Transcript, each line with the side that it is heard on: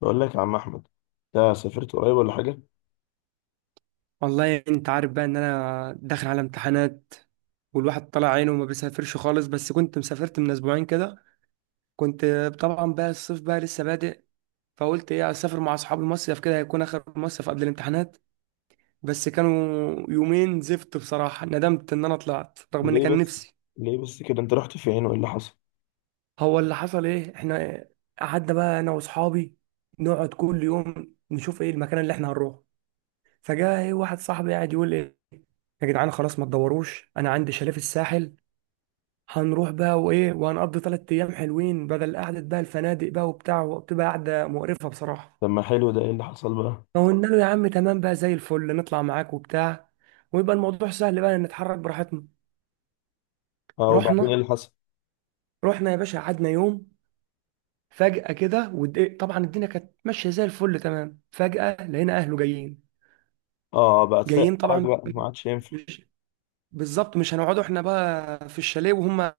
left: بقول لك يا عم احمد، انت سافرت قريب ولا حاجه؟
right: والله انت عارف بقى ان انا داخل على امتحانات، والواحد طلع عينه وما بيسافرش خالص، بس كنت مسافرت من اسبوعين كده. كنت طبعا بقى الصيف بقى لسه بادئ، فقلت ايه اسافر مع اصحاب المصيف كده، هيكون اخر مصيف قبل الامتحانات. بس كانوا يومين زفت بصراحة، ندمت ان انا طلعت رغم ان
left: ليه
right: كان
left: بس
right: نفسي.
left: ليه بس كده انت رحت فين وايه اللي حصل؟
right: هو اللي حصل ايه؟ احنا قعدنا بقى انا واصحابي نقعد كل يوم نشوف ايه المكان اللي احنا هنروحه. فجاء ايه واحد صاحبي قاعد يقول ايه: يا جدعان خلاص ما تدوروش، انا عندي شاليه في الساحل، هنروح بقى وايه وهنقضي 3 ايام حلوين، بدل قعده بقى الفنادق بقى وبتاع، وبتبقى قعده مقرفه بصراحه.
left: طب ما حلو ده، ايه اللي حصل بقى؟
right: فقلنا له يا عم تمام بقى زي الفل نطلع معاك وبتاع، ويبقى الموضوع سهل بقى نتحرك براحتنا.
left: اه، وبعدين ايه
right: رحنا
left: اللي حصل؟
right: رحنا يا باشا، قعدنا يوم، فجأة كده ودق، طبعا الدنيا كانت ماشية زي الفل تمام، فجأة لقينا أهله جايين.
left: اه بقى تفاق
right: جايين
left: حرج
right: طبعا،
left: بقى، ما عادش ينفع.
right: مش بالظبط مش هنقعدوا احنا بقى في الشاليه وهم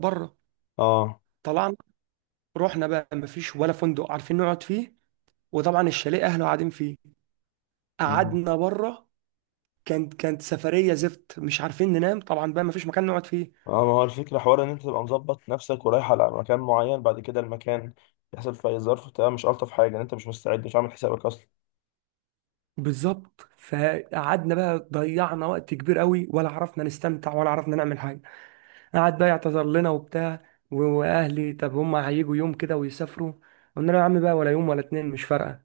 right: بره.
left: اه.
right: طلعنا، رحنا بقى مفيش ولا فندق عارفين نقعد فيه، وطبعا الشاليه أهله قاعدين فيه،
left: مم.
right: قعدنا بره. كانت سفريه زفت، مش عارفين ننام طبعا بقى ما فيش مكان نقعد فيه.
left: اه، ما هو الفكره حوار ان انت تبقى مظبط نفسك ورايح على مكان معين، بعد كده المكان يحصل في اي ظرف، بتبقى مش الطف حاجه ان انت مش مستعد مش عامل حسابك اصلا.
right: بالظبط، فقعدنا بقى ضيعنا وقت كبير قوي، ولا عرفنا نستمتع ولا عرفنا نعمل حاجه، قعد بقى يعتذر لنا وبتاع. واهلي، طب هم هيجوا يوم كده ويسافروا؟ قلنا له يا عم بقى، ولا يوم ولا اتنين مش فارقه.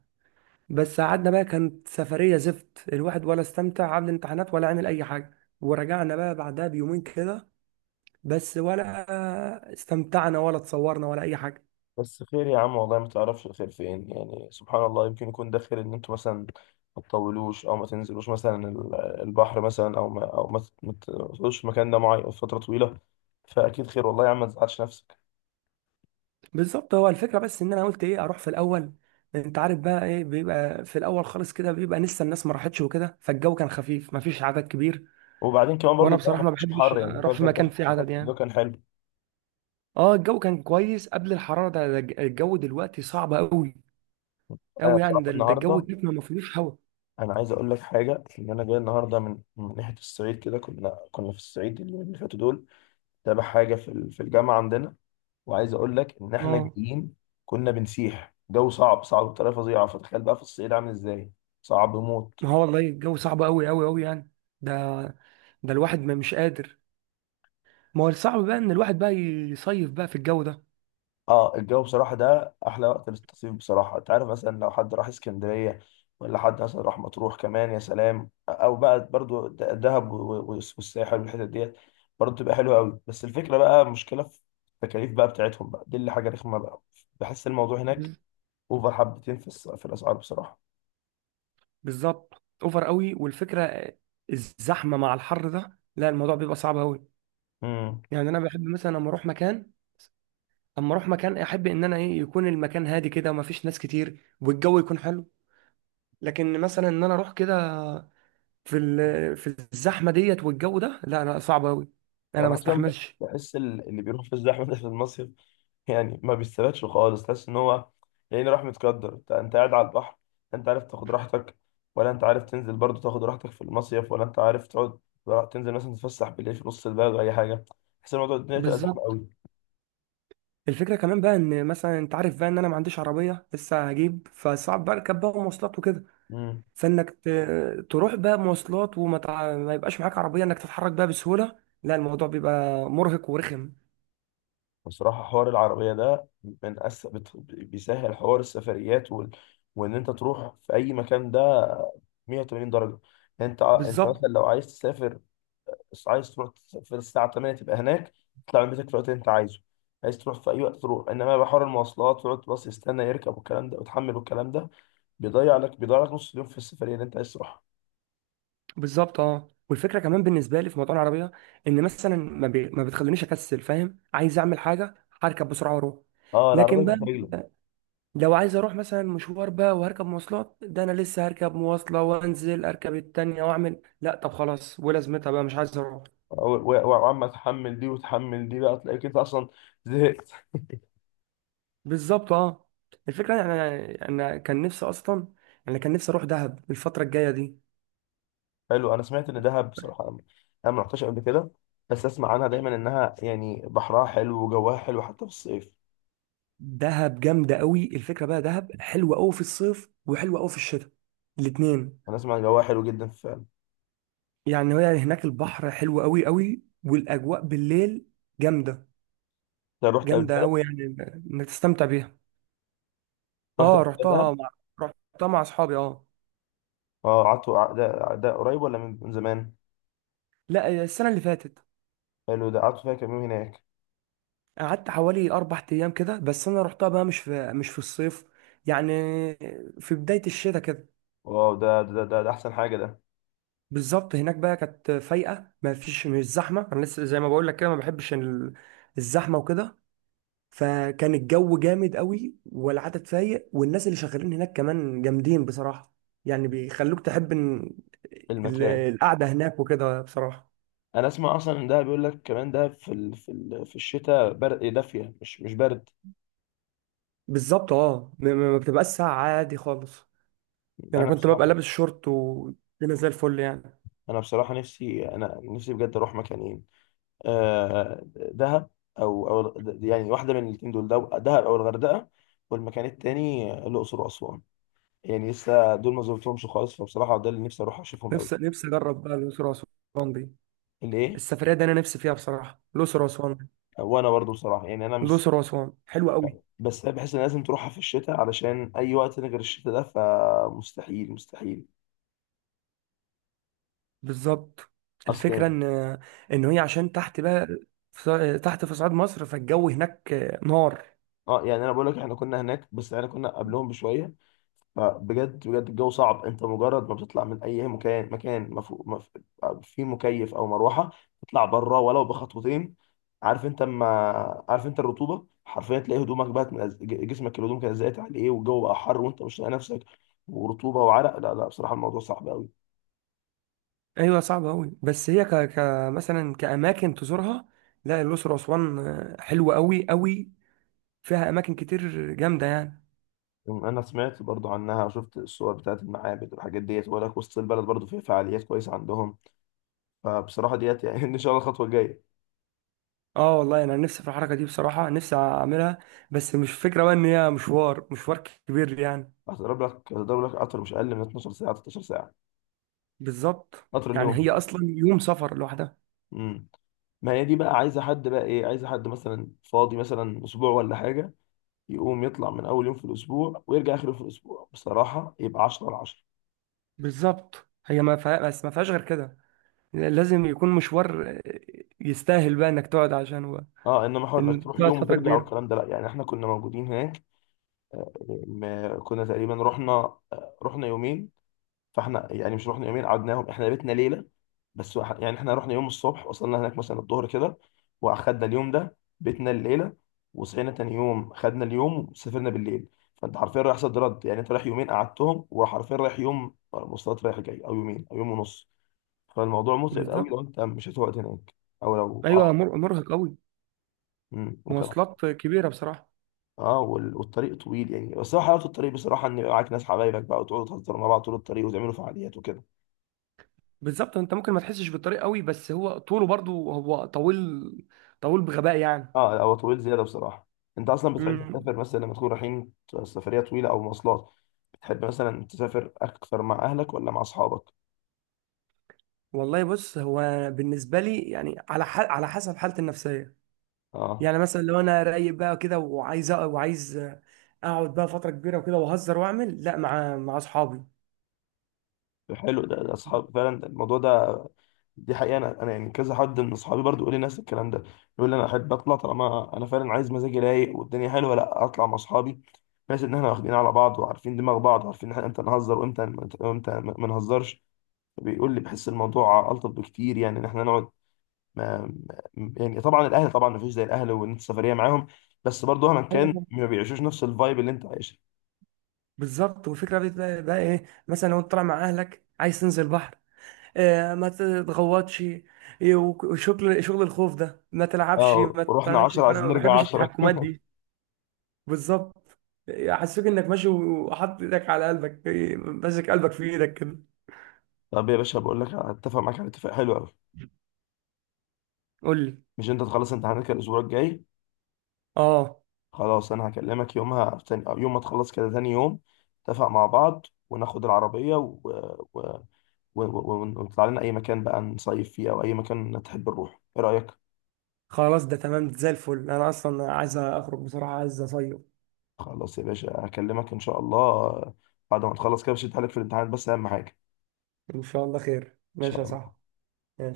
right: بس قعدنا بقى كانت سفريه زفت، الواحد ولا استمتع، عامل امتحانات ولا عامل اي حاجه، ورجعنا بقى بعدها بيومين كده، بس ولا استمتعنا ولا اتصورنا ولا اي حاجه.
left: بس خير يا عم، والله ما تعرفش الخير فين، يعني سبحان الله، يمكن يكون ده خير ان انتوا مثلا ما تطولوش او ما تنزلوش مثلا البحر، مثلا او ما ما تقعدوش في مكان ده معين فتره طويله، فاكيد خير والله يا عم، ما تزعلش نفسك.
right: بالظبط، هو الفكره بس ان انا قلت ايه اروح في الاول، انت عارف بقى ايه بيبقى في الاول خالص كده، بيبقى لسه الناس ما راحتش وكده، فالجو كان خفيف ما فيش عدد كبير.
left: وبعدين كمان برضو
right: وانا
left: الجو
right: بصراحه
left: ما
right: ما
left: كانش
right: بحبش
left: حر، يعني الجو
right: اروح
left: اللي
right: في
left: فات ده،
right: مكان فيه عدد
left: الجو ده
right: يعني.
left: كان حلو.
right: اه، الجو كان كويس قبل الحراره ده. الجو دلوقتي صعب قوي
left: انا
right: قوي يعني،
left: بصراحه
right: ده الجو
left: النهارده،
right: كده ما فيهوش هوا.
left: انا عايز اقول لك حاجه، ان انا جاي النهارده من ناحيه الصعيد، كده كنا في الصعيد اليومين اللي فاتوا دول، تابع حاجه في الجامعه عندنا، وعايز اقول لك ان احنا
right: اه
left: جايين كنا بنسيح جو صعب صعب بطريقه فظيعه، فتخيل بقى في الصعيد عامل ازاي؟ صعب موت.
right: ما هو والله الجو صعب قوي قوي قوي يعني، ده ده الواحد ما مش قادر. ما هو الصعب بقى ان الواحد بقى يصيف بقى في الجو
left: اه، الجو بصراحه ده احلى وقت للتصيف بصراحه، انت عارف مثلا لو حد راح اسكندريه، ولا حد مثلا راح مطروح كمان يا سلام، او بقى برضو دهب والساحل والحتت ديت برضو تبقى حلوه قوي، بس الفكره بقى مشكله في التكاليف بقى بتاعتهم بقى دي، اللي حاجه رخمه بقى، بحس الموضوع
right: ده.
left: هناك اوفر حبتين في الاسعار بصراحه.
right: بالظبط، اوفر قوي، والفكره الزحمه مع الحر ده، لا الموضوع بيبقى صعب قوي
left: امم.
right: يعني. انا بحب مثلا لما اروح مكان، اما اروح مكان احب ان انا ايه يكون المكان هادي كده وما فيش ناس كتير والجو يكون حلو. لكن مثلا ان انا اروح كده في الزحمه ديت والجو ده، لا لا صعب قوي، انا ما
left: انا اصلا
right: استحملش.
left: بحس اللي بيروح في الزحمه ده في المصيف يعني ما بيستفادش خالص، تحس ان هو يعني راح متقدر، انت قاعد على البحر، لا انت عارف تاخد راحتك، ولا انت عارف تنزل برضو تاخد راحتك في المصيف، ولا انت عارف تقعد تنزل مثلا تتفسح بالليل في نص البلد ولا اي حاجه، تحس إن الموضوع الدنيا تبقى زحمه
right: بالظبط،
left: قوي.
right: الفكره كمان بقى، ان مثلا انت عارف بقى ان انا ما عنديش عربيه لسه هجيب، فصعب بركب بقى مواصلات وكده.
left: امم.
right: فانك تروح بقى مواصلات وما تع... ما يبقاش معاك عربيه انك تتحرك بقى بسهوله، لا الموضوع بيبقى مرهق ورخم.
left: بصراحه حوار العربيه ده بيسهل حوار السفريات وان انت تروح في اي مكان ده 180 درجه، يعني انت انت مثلا
right: بالظبط
left: لو عايز تسافر، بس عايز تروح في الساعة 8 تبقى هناك، تطلع من بيتك في الوقت اللي أنت عايزه، عايز تروح في أي وقت تروح، إنما بقى حوار المواصلات تقعد باص يستنى يركب والكلام ده وتحمل والكلام ده، بيضيع لك نص اليوم في السفرية اللي أنت عايز تروحها.
right: بالظبط اه، والفكره كمان بالنسبه لي في موضوع العربيه، ان مثلا ما بتخلينيش اكسل، فاهم، عايز اعمل حاجه، هركب بسرعه واروح.
left: أه
right: لكن
left: العربية
right: بقى
left: تحت رجلك.
right: لو عايز اروح مثلا مشوار بقى، وهركب مواصلات ده انا لسه هركب مواصله وانزل اركب التانية واعمل، لا طب خلاص ولازمتها بقى مش عايز اروح.
left: وعمال تحمل دي وتحمل دي بقى، تلاقيك أنت أصلا زهقت.
right: بالظبط اه، الفكره يعني انا كان نفسي اصلا، انا كان نفسي اروح دهب الفتره الجايه دي.
left: حلو، أنا سمعت إن دهب بصراحة، أنا ما رحتش قبل كده، بس أسمع عنها دايما إنها يعني بحرها حلو وجواها حلو حتى في الصيف.
right: دهب جامده قوي، الفكره بقى دهب حلوه قوي في الصيف وحلوه قوي في الشتاء، الاتنين.
left: أنا أسمع إن جواها حلو جدا فعلا.
right: يعني هي هناك البحر حلو قوي قوي والاجواء بالليل جامده،
left: أنت رحت قبل
right: جامده
left: كده؟
right: قوي يعني، انك تستمتع بيها.
left: رحت
right: اه،
left: قبل كده.
right: رحتها مع اصحابي اه.
left: اه قعدتوا ده قريب ولا من زمان؟
right: لا، السنه اللي فاتت.
left: حلو، ده قعدتوا فيها كام يوم هناك؟
right: قعدت حوالي 4 ايام كده، بس انا رحتها بقى مش في الصيف يعني، في بدايه الشتاء كده.
left: واو، ده احسن حاجه ده
right: بالظبط، هناك بقى كانت فايقه ما فيش، مش زحمه، انا لسه زي ما بقول لك كده ما بحبش الزحمه وكده. فكان الجو جامد قوي والعدد فايق، والناس اللي شغالين هناك كمان جامدين بصراحه، يعني بيخلوك تحب إن ال-
left: المكان.
right: القعده هناك وكده بصراحه.
left: انا اسمع اصلا ان ده بيقول لك كمان ده في الشتاء برد إيه، دافيه مش برد.
right: بالظبط اه، ما بتبقاش ساعه عادي خالص، يعني
left: انا
right: أنا كنت ببقى
left: بصراحه
right: لابس شورت والدنيا زي الفل يعني.
left: انا بصراحه نفسي بجد اروح مكانين، دهب، او يعني واحده من الاثنين دول دهب او الغردقه، والمكان التاني الاقصر واسوان، يعني لسه دول ما زرتهمش خالص، فبصراحه ده اللي نفسي اروح اشوفهم قوي.
right: نفسي اجرب بقى الاقصر واسوان دي،
left: الايه.
right: السفريه دي انا نفسي فيها بصراحه، الاقصر واسوان،
left: وانا برضو بصراحه يعني انا،
right: الاقصر واسوان حلوه قوي.
left: بس انا بحس ان لازم تروحها في الشتاء، علشان اي وقت تاني غير الشتاء ده فمستحيل مستحيل،
right: بالظبط،
left: اصل
right: الفكرة
left: يعني.
right: ان هي عشان تحت بقى، تحت في صعيد مصر، فالجو هناك نار.
left: اه، يعني انا بقول لك احنا كنا هناك بس احنا كنا قبلهم بشويه، فبجد بجد الجو صعب، انت مجرد ما بتطلع من اي مكان مكان في مكيف او مروحه، تطلع بره ولو بخطوتين، عارف انت ما عارف انت الرطوبه حرفيا، تلاقي هدومك بقت جسمك، الهدوم كانت زقت عليه والجو بقى حر وانت مش لاقي نفسك، ورطوبه وعرق، لا لا بصراحه الموضوع صعب قوي.
right: ايوه صعب قوي، بس هي ك... ك مثلا كاماكن تزورها، لا الاقصر واسوان حلوه قوي قوي، فيها اماكن كتير جامده يعني.
left: انا سمعت برضو عنها، شفت الصور بتاعت المعابد والحاجات ديت، ولا وسط البلد برضو في فعاليات كويسه عندهم، فبصراحه ديت يعني ان شاء الله الخطوه الجايه.
right: اه والله انا نفسي في الحركه دي بصراحه، نفسي اعملها، بس مش فكره بقى ان هي مشوار كبير يعني.
left: هتضرب لك قطر مش اقل من 12 ساعه، 13 ساعه،
right: بالظبط،
left: قطر
right: يعني
left: النوم.
right: هي اصلا يوم سفر لوحدها.
left: امم. ما هي دي بقى عايزه حد بقى، ايه، عايزه حد مثلا فاضي مثلا اسبوع ولا حاجه، يقوم يطلع من اول يوم في الاسبوع ويرجع اخر يوم في الاسبوع، بصراحه يبقى 10 على 10.
right: بالظبط، هي ما فيها، بس ما فيهاش غير كده، لازم يكون مشوار يستاهل بقى انك تقعد عشانه بقى،
left: اه انما حوار انك
right: ان
left: تروح
right: تقعد
left: يوم
right: فتره
left: وترجع
right: كبيره.
left: والكلام ده، لا يعني احنا كنا موجودين هناك. آه، ما كنا تقريبا رحنا. رحنا يومين، فاحنا يعني مش رحنا يومين قعدناهم، احنا بيتنا ليله بس، يعني احنا رحنا يوم الصبح، وصلنا هناك مثلا الظهر كده، واخدنا اليوم ده بيتنا الليله، وصحينا تاني يوم خدنا اليوم وسافرنا بالليل، فانت حرفيا رايح صد رد، يعني انت رايح يومين قعدتهم، وحرفيا رايح يوم مواصلات رايح جاي او يومين او يوم ونص، فالموضوع متعب قوي
right: بالظبط
left: لو انت مشيت وقت هناك او لو آه،
right: ايوه، مرهق قوي،
left: وكمان.
right: مواصلات كبيره بصراحه.
left: اه والطريق طويل يعني، بس هو حلاوه الطريق بصراحه ان يبقى معاك ناس حبايبك بقى وتقعدوا تهزروا مع بعض طول الطريق وتعملوا فعاليات وكده.
right: بالظبط، انت ممكن ما تحسش بالطريق قوي، بس هو طوله برضو هو طويل، طويل بغباء يعني.
left: اه هو طويل زياده بصراحه. انت اصلا بتحب
right: امم
left: تسافر مثلا لما تكون رايحين سفريه طويله او مواصلات، بتحب مثلا تسافر اكثر مع اهلك ولا مع اصحابك؟
right: والله بص، هو بالنسبه لي يعني على على حسب حالتي النفسيه،
left: اه،
right: يعني مثلا لو انا رايق بقى كده وعايز وعايز اقعد بقى فتره كبيره وكده واهزر واعمل، لا مع اصحابي.
left: حلو ده، ده اصحاب فعلا الموضوع ده، دي حقيقه، انا يعني كذا حد من اصحابي برضو يقول لي نفس الكلام ده، يقول لي انا احب اطلع طالما انا فعلا عايز مزاجي رايق والدنيا حلوه، لا اطلع مع اصحابي، بحيث ان احنا واخدين على بعض وعارفين دماغ بعض وعارفين احنا امتى نهزر وامتى ما نهزرش، بيقول لي بحس الموضوع الطف بكتير يعني، ان احنا نقعد. ما يعني طبعا الاهلي طبعا ما فيش زي الاهلي وان انت سفريه معاهم، بس برضه مهما كان
right: ايوه
left: ما بيعيشوش نفس الفايب اللي انت عايشها.
right: بالظبط، والفكره بتبقى بقى ايه مثلا، لو انت طالع مع اهلك عايز تنزل بحر، آه ما تتغوطش، إيه، وشغل شغل الخوف ده، ما تلعبش
left: اه
right: ما
left: ورحنا
right: تعملش،
left: 10
right: فانا
left: عايزين
right: ما
left: نرجع
right: بحبش
left: 10
right: التحكمات دي. بالظبط، حسيت انك ماشي وحاطط ايدك على قلبك، إيه، ماسك قلبك في ايدك كده.
left: طب يا باشا بقول لك اتفق معاك على اتفاق حلو قوي،
right: قول لي.
left: مش انت تخلص امتحاناتك الاسبوع الجاي؟
right: اه
left: خلاص انا هكلمك يومها تاني أو يوم ما تخلص كده تاني يوم، نتفق مع بعض وناخد العربيه و... ونطلع لنا اي مكان بقى نصيف فيه او اي مكان تحب نروح، ايه رايك؟
right: خلاص ده تمام زي الفل، انا اصلا عايز اخرج بصراحه، عايز اصيف.
left: خلاص يا باشا هكلمك ان شاء الله بعد ما تخلص كده، مش هتحلك في الامتحان بس اهم حاجه.
right: ان شاء الله خير،
left: شاء
right: ماشي يا صاحبي.
left: الله.
right: ماشي.